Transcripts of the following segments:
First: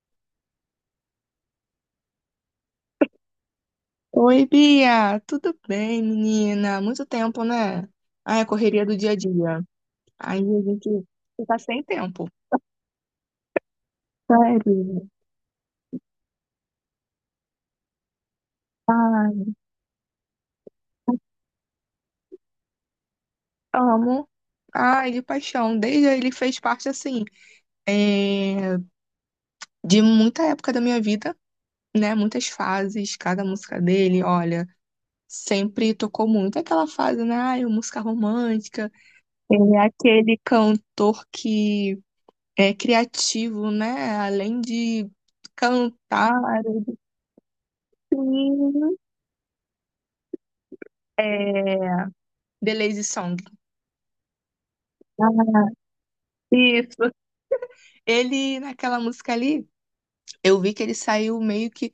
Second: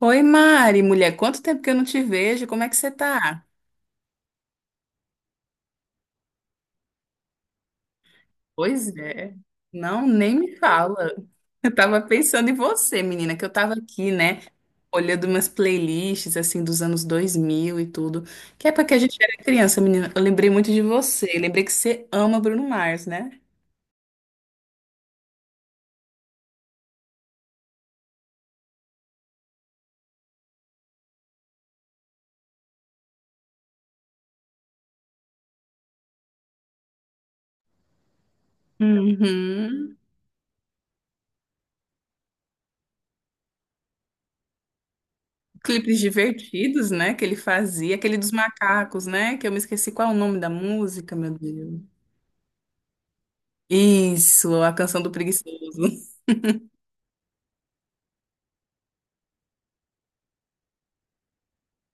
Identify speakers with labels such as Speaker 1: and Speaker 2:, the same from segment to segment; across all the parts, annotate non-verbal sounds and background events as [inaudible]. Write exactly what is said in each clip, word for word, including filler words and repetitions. Speaker 1: Oi, Mari, mulher, quanto tempo que eu não te vejo? Como é que você tá?
Speaker 2: Oi, Bia, tudo bem, menina? Muito tempo, né? Ai, a correria
Speaker 1: Pois
Speaker 2: do dia a
Speaker 1: é.
Speaker 2: dia.
Speaker 1: Não, nem
Speaker 2: Aí
Speaker 1: me
Speaker 2: a gente
Speaker 1: fala.
Speaker 2: fica
Speaker 1: Eu
Speaker 2: sem
Speaker 1: tava
Speaker 2: tempo.
Speaker 1: pensando em você, menina, que eu tava aqui, né,
Speaker 2: Sério?
Speaker 1: olhando umas playlists assim dos anos dois mil e tudo, que época que a gente era
Speaker 2: Ai,
Speaker 1: criança, menina. Eu lembrei muito de você, lembrei que você ama Bruno Mars, né?
Speaker 2: amo. Ai, de paixão. Desde aí ele fez parte, assim, é, de muita época da minha vida, né? Muitas fases, cada música dele, olha, sempre tocou muito. Aquela fase, né? Ai, música romântica. Ele é
Speaker 1: Uhum.
Speaker 2: aquele cantor que é criativo, né? Além de
Speaker 1: Clipes
Speaker 2: cantar,
Speaker 1: divertidos, né, que ele fazia, aquele dos
Speaker 2: assim,
Speaker 1: macacos, né, que eu me esqueci qual é o nome da música, meu Deus.
Speaker 2: é, The Lazy Song.
Speaker 1: Isso, a canção do
Speaker 2: Ah,
Speaker 1: preguiçoso.
Speaker 2: Isso. Ele, naquela música ali, eu vi que ele saiu meio que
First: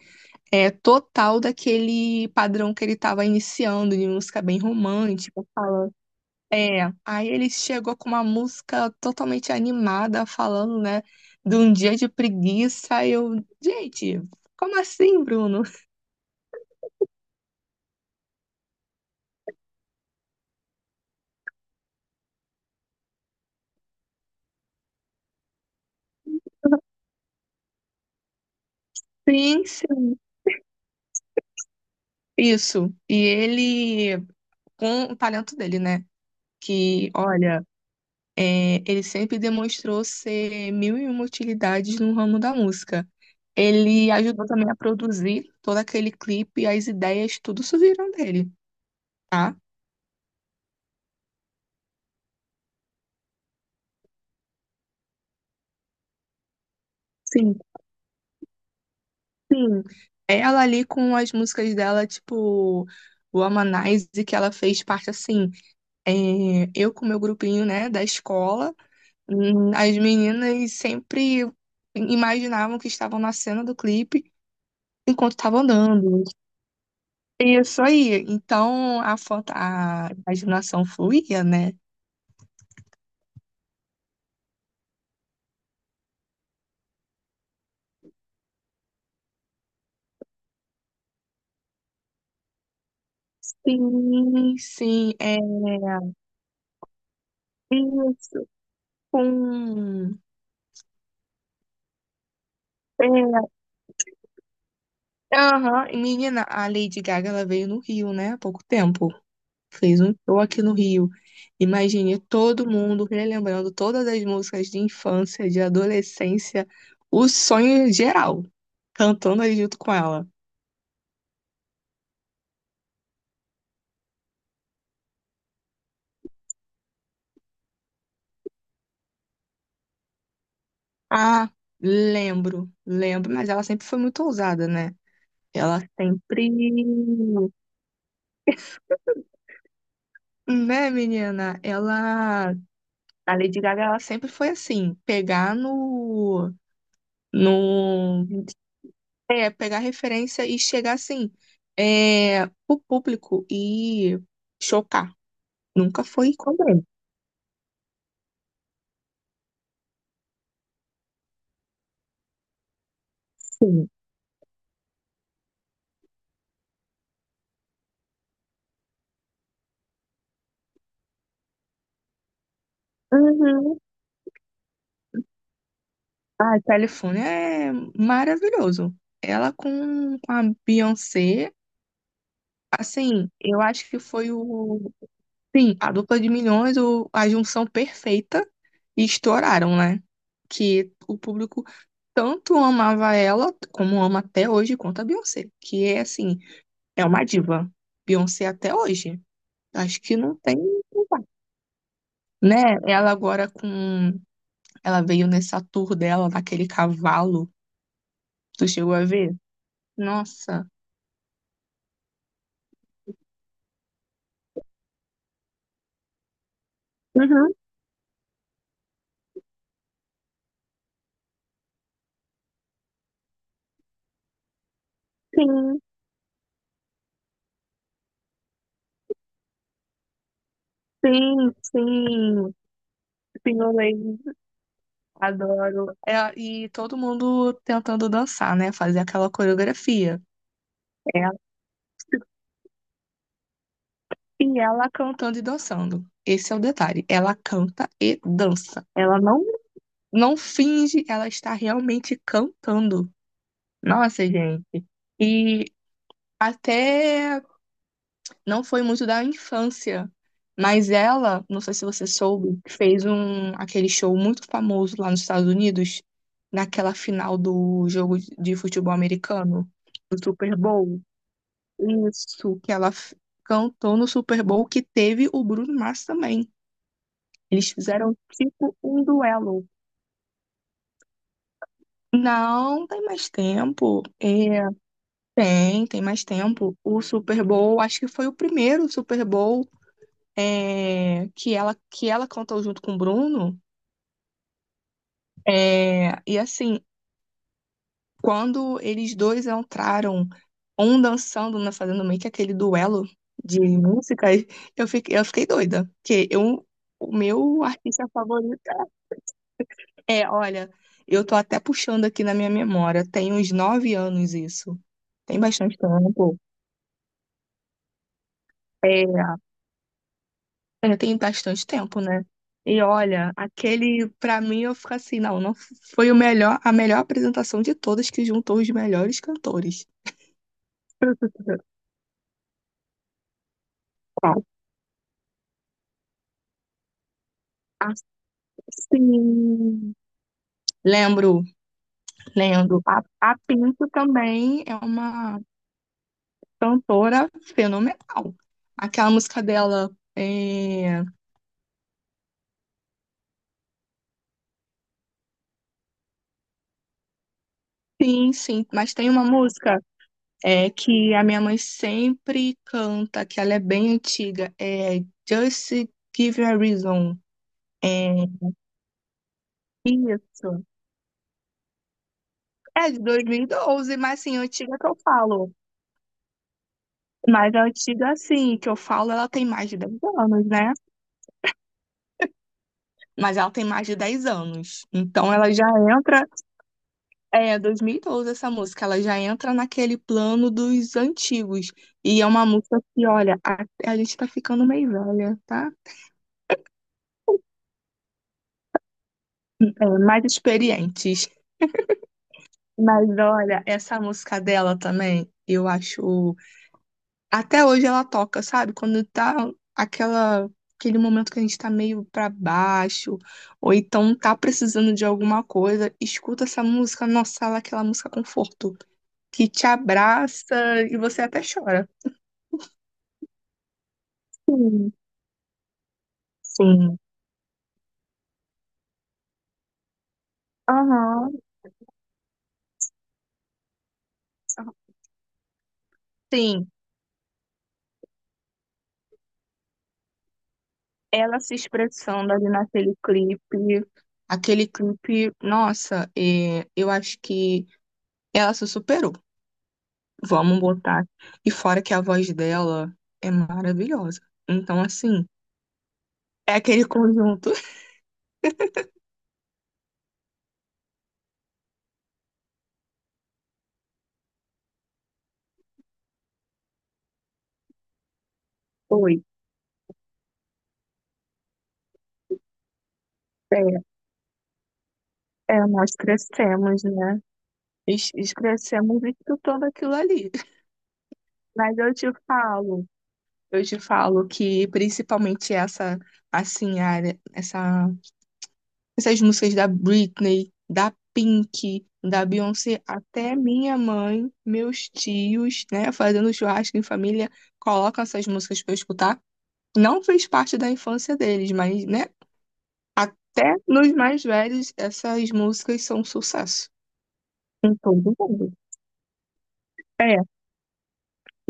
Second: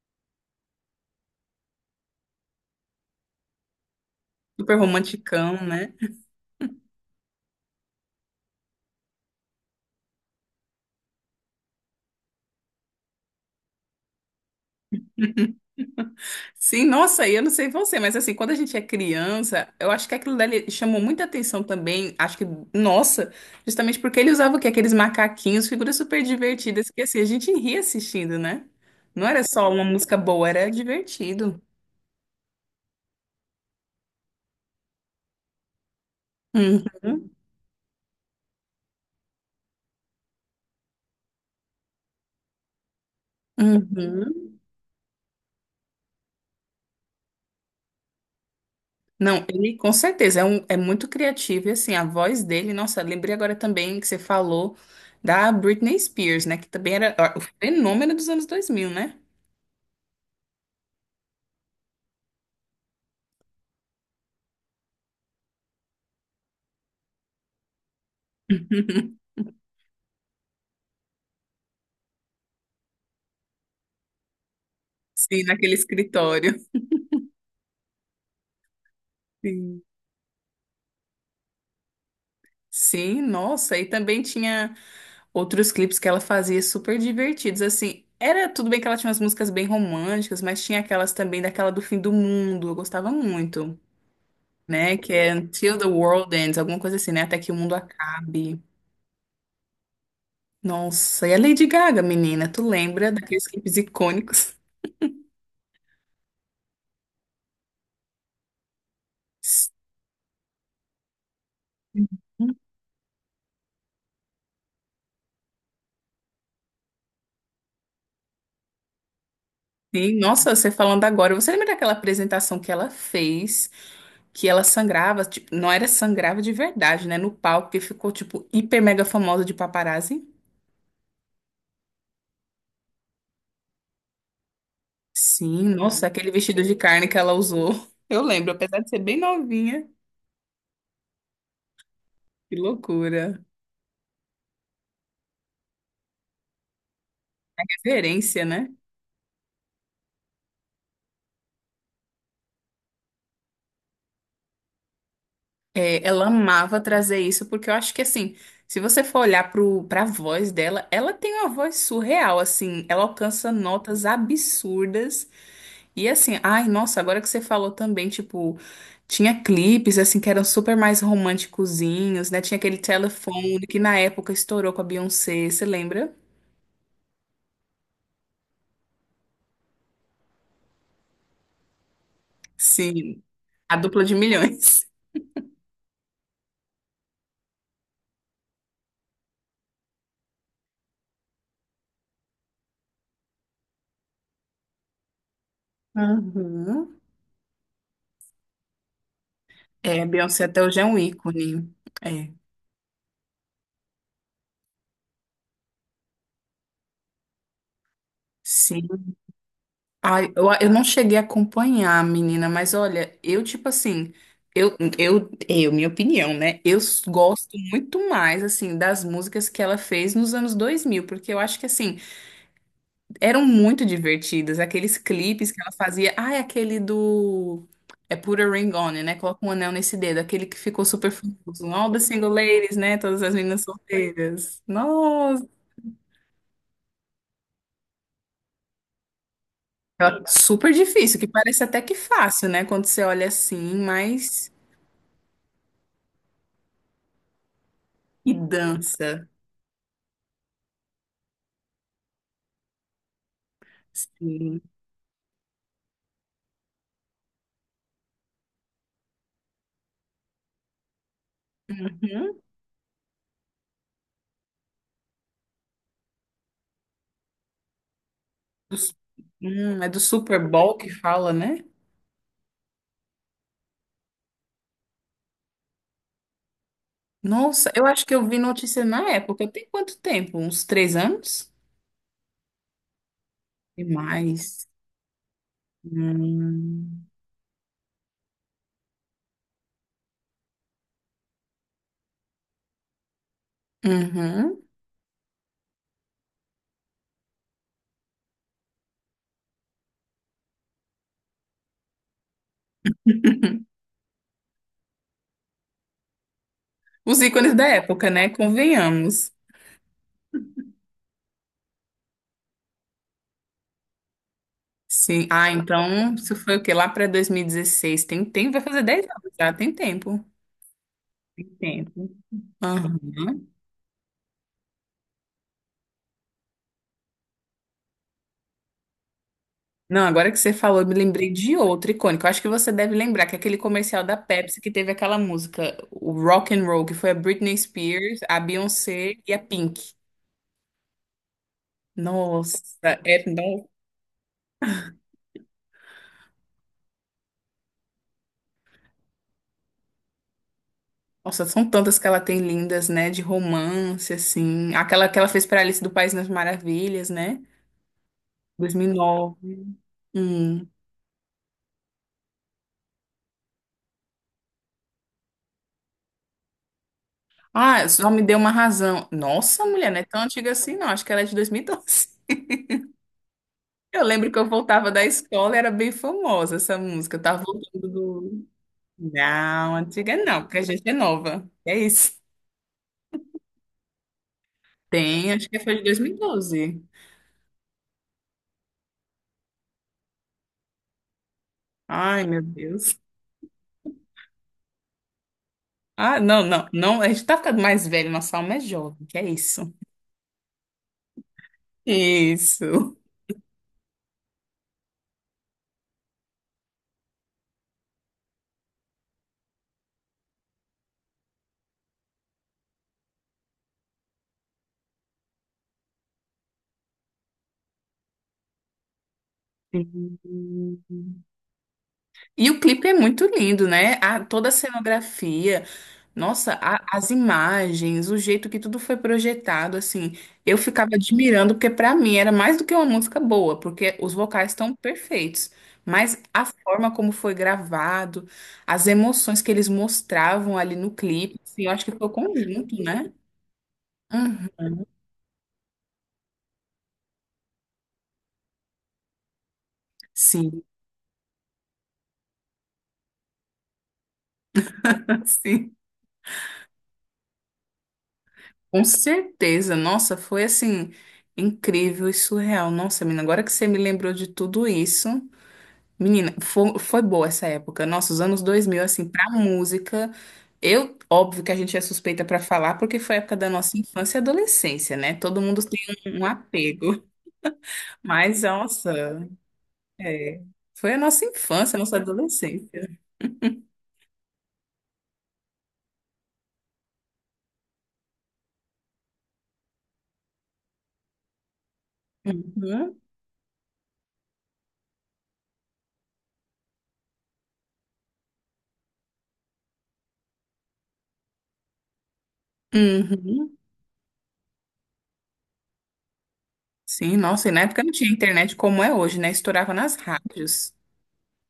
Speaker 2: é, total daquele padrão que ele estava iniciando, de música bem
Speaker 1: Super
Speaker 2: romântica,
Speaker 1: romanticão,
Speaker 2: falando.
Speaker 1: né?
Speaker 2: É, aí ele chegou com uma música totalmente animada, falando, né, de um dia de preguiça. E eu, gente, como assim, Bruno?
Speaker 1: Sim, nossa, e eu não sei você, mas assim, quando a gente é criança, eu acho que aquilo dali chamou muita atenção também, acho que, nossa, justamente porque ele usava o quê? Aqueles macaquinhos, figuras super divertidas, que assim, a gente ria assistindo, né? Não era
Speaker 2: Sim,
Speaker 1: só uma
Speaker 2: sim.
Speaker 1: música boa, era divertido.
Speaker 2: Isso. E ele com o talento dele, né? Que,
Speaker 1: Uhum,
Speaker 2: olha, é, ele sempre demonstrou ser mil e uma utilidades no ramo da música. Ele ajudou
Speaker 1: uhum.
Speaker 2: também a produzir todo aquele clipe, as ideias, tudo isso viram dele,
Speaker 1: Não,
Speaker 2: tá?
Speaker 1: ele com certeza é, um, é muito criativo, e assim, a voz dele, nossa, lembrei agora também que você falou da Britney Spears, né? Que também era ó, o
Speaker 2: Sim,
Speaker 1: fenômeno dos anos dois mil, né?
Speaker 2: sim. Ela ali com as músicas dela, tipo, o Amanize, que ela fez parte assim, é, eu com meu grupinho, né, da escola,
Speaker 1: [laughs]
Speaker 2: hum, as meninas sempre imaginavam que estavam na cena do clipe enquanto
Speaker 1: Sim,
Speaker 2: estavam
Speaker 1: naquele
Speaker 2: andando.
Speaker 1: escritório.
Speaker 2: Isso aí. Então a foto,
Speaker 1: Sim.
Speaker 2: a imaginação fluía, né?
Speaker 1: Sim, nossa, e também tinha outros clipes que ela fazia super divertidos, assim, era tudo bem que ela tinha umas músicas bem românticas, mas tinha aquelas também daquela do fim do mundo, eu gostava muito,
Speaker 2: Sim,
Speaker 1: né, que
Speaker 2: sim,
Speaker 1: é
Speaker 2: é
Speaker 1: Until the World Ends, alguma coisa assim, né, até que o mundo
Speaker 2: isso.
Speaker 1: acabe.
Speaker 2: Com
Speaker 1: Nossa, e a Lady Gaga, menina, tu
Speaker 2: é,
Speaker 1: lembra daqueles clipes icônicos?
Speaker 2: aham. E, Menina, a Lady Gaga ela veio no Rio, né? Há pouco tempo. Fez um show aqui no Rio. Imagine todo mundo relembrando todas as músicas de infância, de adolescência, o sonho geral, cantando aí junto com
Speaker 1: Sim,
Speaker 2: ela.
Speaker 1: nossa, você falando agora, você lembra daquela apresentação que ela fez? Que ela sangrava, ti- não era sangrava de verdade, né? No palco que ficou, tipo, hiper mega famosa de paparazzi.
Speaker 2: Ah, lembro, lembro, mas ela sempre foi muito ousada, né?
Speaker 1: Sim,
Speaker 2: Ela
Speaker 1: nossa, aquele
Speaker 2: sempre,
Speaker 1: vestido de carne que ela usou. [laughs] Eu lembro, apesar de ser bem novinha.
Speaker 2: né, menina? Ela,
Speaker 1: Que
Speaker 2: a
Speaker 1: loucura.
Speaker 2: Lady Gaga, ela sempre foi assim, pegar no, no,
Speaker 1: Referência, né?
Speaker 2: é, pegar referência e chegar assim, é, o público e chocar.
Speaker 1: É,
Speaker 2: Nunca
Speaker 1: ela
Speaker 2: foi com
Speaker 1: amava trazer isso, porque eu acho que, assim, se você for olhar pro, pra voz dela, ela tem uma voz surreal, assim, ela alcança
Speaker 2: Sim.
Speaker 1: notas absurdas. E assim, ai, nossa, agora que você falou também, tipo, tinha clipes assim que eram super mais românticozinhos, né? Tinha aquele telefone
Speaker 2: Uhum.
Speaker 1: que na época estourou com a Beyoncé, você lembra?
Speaker 2: Ah, Califórnia é maravilhoso. Ela com, com a Beyoncé,
Speaker 1: Sim,
Speaker 2: assim, eu
Speaker 1: a
Speaker 2: acho que
Speaker 1: dupla de
Speaker 2: foi
Speaker 1: milhões.
Speaker 2: o Sim, a dupla de milhões, o, a junção perfeita, e estouraram, né? Que o público tanto amava ela, como ama até hoje, quanto a Beyoncé, que é assim,
Speaker 1: Uhum.
Speaker 2: é uma diva. Beyoncé até hoje. Acho
Speaker 1: É, a
Speaker 2: que não
Speaker 1: Beyoncé
Speaker 2: tem,
Speaker 1: até hoje é um
Speaker 2: não vai,
Speaker 1: ícone. É,
Speaker 2: né? Ela agora com. Ela veio nessa tour dela, naquele cavalo. Tu
Speaker 1: sim.
Speaker 2: chegou a ver?
Speaker 1: Ai, eu,
Speaker 2: Nossa.
Speaker 1: eu não cheguei a acompanhar, menina, mas olha, eu, tipo assim, eu, eu, eu, minha opinião, né? Eu s-
Speaker 2: Uhum,
Speaker 1: gosto muito mais, assim, das músicas que ela fez nos anos dois mil porque eu acho que, assim, eram muito divertidas. Aqueles clipes que ela
Speaker 2: sim,
Speaker 1: fazia. Ah, é aquele do. É Put a Ring On It, né? Coloca um anel nesse dedo. Aquele que ficou super
Speaker 2: sim,
Speaker 1: famoso. All the single
Speaker 2: sim.
Speaker 1: ladies, né? Todas as
Speaker 2: Sim,
Speaker 1: meninas
Speaker 2: eu lembro.
Speaker 1: solteiras. Nossa.
Speaker 2: Adoro. É, e todo mundo tentando dançar, né? Fazer aquela coreografia.
Speaker 1: Ela- Super difícil,
Speaker 2: É.
Speaker 1: que parece até que fácil, né? Quando você olha assim, mas.
Speaker 2: E ela cantando e dançando. Esse é o detalhe. Ela canta e
Speaker 1: E
Speaker 2: dança. Ela
Speaker 1: dança.
Speaker 2: não, não finge, ela está realmente cantando. Nossa,
Speaker 1: Sim.
Speaker 2: gente. E até não foi muito da infância, mas ela, não sei se você
Speaker 1: Uhum.
Speaker 2: soube, fez um aquele show muito famoso lá nos Estados Unidos, naquela final do jogo de futebol
Speaker 1: Dos-
Speaker 2: americano,
Speaker 1: Hum, é do
Speaker 2: do
Speaker 1: Super
Speaker 2: Super
Speaker 1: Bowl que
Speaker 2: Bowl.
Speaker 1: fala, né?
Speaker 2: Isso, que ela f- cantou no Super Bowl que teve o Bruno Mars também.
Speaker 1: Nossa,
Speaker 2: Eles
Speaker 1: eu acho que
Speaker 2: fizeram
Speaker 1: eu vi
Speaker 2: tipo
Speaker 1: notícia
Speaker 2: um
Speaker 1: na época.
Speaker 2: duelo.
Speaker 1: Tem quanto tempo? Uns três anos?
Speaker 2: Não, tem mais
Speaker 1: E
Speaker 2: tempo.
Speaker 1: mais.
Speaker 2: É, tem, tem mais tempo. O
Speaker 1: Hum.
Speaker 2: Super Bowl, acho que foi o primeiro Super Bowl é, que ela que ela cantou junto com o Bruno.
Speaker 1: Uhum.
Speaker 2: É, e assim, quando eles dois entraram, um dançando, né, fazendo meio que aquele duelo de
Speaker 1: [laughs]
Speaker 2: músicas, [laughs] eu fiquei, eu fiquei doida. Porque eu, o
Speaker 1: Os ícones
Speaker 2: meu
Speaker 1: da
Speaker 2: artista
Speaker 1: época, né?
Speaker 2: favorito
Speaker 1: Convenhamos.
Speaker 2: é, olha, eu tô até puxando aqui na minha memória, tem uns nove anos isso.
Speaker 1: Sim.
Speaker 2: Tem
Speaker 1: Ah,
Speaker 2: bastante
Speaker 1: então, isso
Speaker 2: tempo.
Speaker 1: foi o quê? Lá para dois mil e dezesseis. Tem tempo, vai fazer
Speaker 2: É,
Speaker 1: dez anos já, tem tempo.
Speaker 2: É, tem
Speaker 1: Tem
Speaker 2: bastante
Speaker 1: tempo.
Speaker 2: tempo, né? E
Speaker 1: Aham.
Speaker 2: olha, aquele, pra mim, eu fico assim, não, não foi o melhor, a melhor apresentação de todas que juntou os melhores cantores.
Speaker 1: Não, agora que você falou, eu me lembrei de outro icônico. Eu acho que você deve lembrar que é aquele comercial da
Speaker 2: Qual?
Speaker 1: Pepsi que teve aquela música, o Rock and Roll, que foi a Britney
Speaker 2: Ah,
Speaker 1: Spears, a Beyoncé e a Pink.
Speaker 2: sim. Lembro,
Speaker 1: Nossa,
Speaker 2: lembro. A,
Speaker 1: é,
Speaker 2: a
Speaker 1: nossa,
Speaker 2: Pinto também é uma cantora fenomenal. Aquela música dela é...
Speaker 1: Nossa, são tantas que ela tem lindas, né? De romance, assim. Aquela que ela fez para Alice do País das Maravilhas, né?
Speaker 2: Sim, sim, mas tem uma
Speaker 1: dois mil e nove.
Speaker 2: música
Speaker 1: Hum.
Speaker 2: é, que a minha mãe sempre canta, que ela é bem antiga, é Just Give Me a Reason.
Speaker 1: Ah, só me
Speaker 2: É,
Speaker 1: deu uma razão. Nossa, mulher, não é tão antiga
Speaker 2: isso.
Speaker 1: assim, não. Acho que ela é de dois mil e doze.
Speaker 2: É de dois mil e doze,
Speaker 1: Eu
Speaker 2: mas
Speaker 1: lembro
Speaker 2: assim,
Speaker 1: que eu
Speaker 2: antiga que
Speaker 1: voltava
Speaker 2: eu
Speaker 1: da
Speaker 2: falo.
Speaker 1: escola e era bem famosa essa música. Eu tava
Speaker 2: Mas a
Speaker 1: voltando
Speaker 2: antiga,
Speaker 1: do.
Speaker 2: assim, que eu falo, ela tem mais
Speaker 1: Não,
Speaker 2: de dez
Speaker 1: antiga não,
Speaker 2: anos,
Speaker 1: porque a
Speaker 2: né?
Speaker 1: gente é nova. É isso.
Speaker 2: Mas ela tem mais de dez anos.
Speaker 1: Tem,
Speaker 2: Então
Speaker 1: acho
Speaker 2: ela
Speaker 1: que
Speaker 2: já
Speaker 1: foi de
Speaker 2: entra.
Speaker 1: dois mil e doze.
Speaker 2: É, dois mil e doze essa música, ela já entra naquele plano dos antigos. E
Speaker 1: Ai,
Speaker 2: é
Speaker 1: meu
Speaker 2: uma música
Speaker 1: Deus.
Speaker 2: que, olha, a, a gente tá ficando meio velha, tá?
Speaker 1: Ah, não, não, não. A gente tá ficando mais velho, nossa alma é jovem, que é isso.
Speaker 2: É, mais experientes.
Speaker 1: Isso.
Speaker 2: Mas olha, essa música dela também, eu acho. Até hoje ela toca, sabe? Quando tá aquela, aquele momento que a gente tá meio pra baixo, ou então tá precisando de alguma coisa, escuta essa música, nossa, ela é aquela música conforto, que te abraça
Speaker 1: Sim.
Speaker 2: e você até chora.
Speaker 1: E o clipe é muito lindo, né? A, toda a
Speaker 2: Sim,
Speaker 1: cenografia. Nossa, a-
Speaker 2: sim.
Speaker 1: as imagens, o jeito que tudo foi projetado, assim, eu ficava
Speaker 2: Aham.
Speaker 1: admirando, porque pra mim era mais do que uma música boa, porque os vocais estão perfeitos, mas a
Speaker 2: Sim,
Speaker 1: forma como foi gravado, as emoções que eles mostravam ali no clipe,
Speaker 2: ela se
Speaker 1: assim, eu acho que foi o
Speaker 2: expressando ali
Speaker 1: conjunto,
Speaker 2: naquele
Speaker 1: né?
Speaker 2: clipe.
Speaker 1: Uhum.
Speaker 2: Aquele clipe, nossa, é, eu acho que ela se superou. Vamos
Speaker 1: Sim,
Speaker 2: botar. E fora que a voz dela é maravilhosa. Então, assim,
Speaker 1: [laughs] sim,
Speaker 2: é aquele conjunto.
Speaker 1: com certeza. Nossa, foi assim, incrível e surreal. Nossa, menina, agora que você me lembrou de tudo isso. Menina, foi, foi boa essa época. Nossa, os anos dois mil
Speaker 2: [laughs]
Speaker 1: assim,
Speaker 2: Oi,
Speaker 1: pra música. Eu, óbvio que a gente é suspeita pra falar, porque foi a época da
Speaker 2: é,
Speaker 1: nossa infância e adolescência, né? Todo mundo
Speaker 2: é,
Speaker 1: tem
Speaker 2: nós
Speaker 1: um, um
Speaker 2: crescemos,
Speaker 1: apego.
Speaker 2: né?
Speaker 1: [laughs]
Speaker 2: Es- es-
Speaker 1: Mas,
Speaker 2: Crescemos
Speaker 1: nossa,
Speaker 2: escutando aquilo ali.
Speaker 1: é, foi a nossa infância,
Speaker 2: Mas
Speaker 1: a
Speaker 2: eu
Speaker 1: nossa
Speaker 2: te
Speaker 1: adolescência.
Speaker 2: falo, eu te falo que principalmente essa, assim, área, essa, essas músicas da Britney, da Pink, da Beyoncé,
Speaker 1: Uhum,
Speaker 2: até minha mãe, meus tios, né, fazendo churrasco em família, colocam essas músicas pra eu escutar. não fez parte da infância deles, mas, né? Até
Speaker 1: uhum.
Speaker 2: nos mais velhos, essas músicas são um sucesso.
Speaker 1: Sim, nossa, e na
Speaker 2: Em
Speaker 1: época não tinha
Speaker 2: todo mundo.
Speaker 1: internet como é hoje, né? Estourava nas
Speaker 2: É,
Speaker 1: rádios.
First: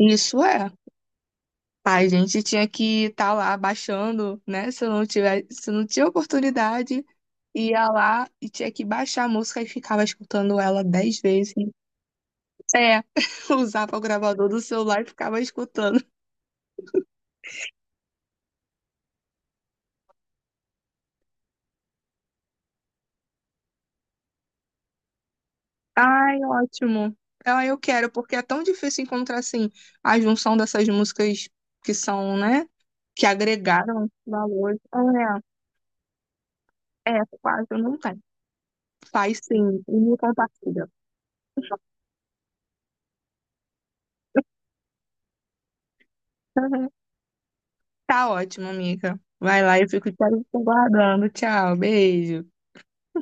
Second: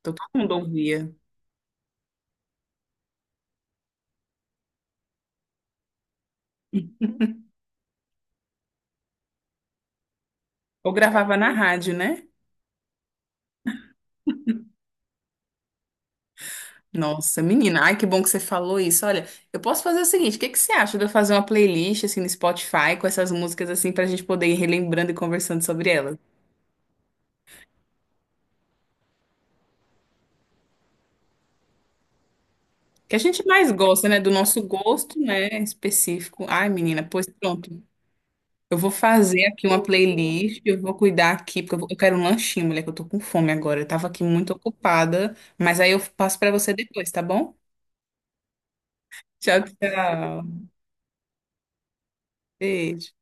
Speaker 1: Então todo mundo
Speaker 2: é.
Speaker 1: ouvia.
Speaker 2: A gente tinha que estar lá baixando, né? Se eu não tiver, se eu não tinha oportunidade, ia lá e tinha que baixar a música e ficava escutando ela
Speaker 1: Ou
Speaker 2: dez
Speaker 1: gravava na
Speaker 2: vezes.
Speaker 1: rádio, né?
Speaker 2: É, [laughs] usava o gravador do celular e ficava escutando.
Speaker 1: Nossa, menina, ai que bom que você falou isso. Olha, eu posso fazer o seguinte, o que que você acha de eu fazer uma playlist assim no Spotify com essas músicas assim pra gente poder ir relembrando e conversando sobre elas?
Speaker 2: Ai, ótimo. Ah, eu quero, porque é tão difícil encontrar assim a junção dessas músicas que são, né?
Speaker 1: Que a
Speaker 2: Que
Speaker 1: gente mais gosta,
Speaker 2: agregaram
Speaker 1: né, do nosso
Speaker 2: valor.
Speaker 1: gosto, né, específico. Ai, menina,
Speaker 2: É, é,
Speaker 1: pois
Speaker 2: quase
Speaker 1: pronto.
Speaker 2: não tem.
Speaker 1: Eu vou
Speaker 2: Faz
Speaker 1: fazer aqui uma
Speaker 2: sim, e me
Speaker 1: playlist, eu
Speaker 2: compartilha.
Speaker 1: vou cuidar aqui, porque eu vou- eu quero um lanchinho, mulher, que eu tô com fome agora. Eu tava aqui muito ocupada, mas aí eu passo pra você depois,
Speaker 2: [laughs]
Speaker 1: tá bom?
Speaker 2: Tá ótimo, amiga.
Speaker 1: Tchau,
Speaker 2: Vai lá, eu fico te
Speaker 1: tchau.
Speaker 2: aguardando. Tchau, beijo.
Speaker 1: Beijo.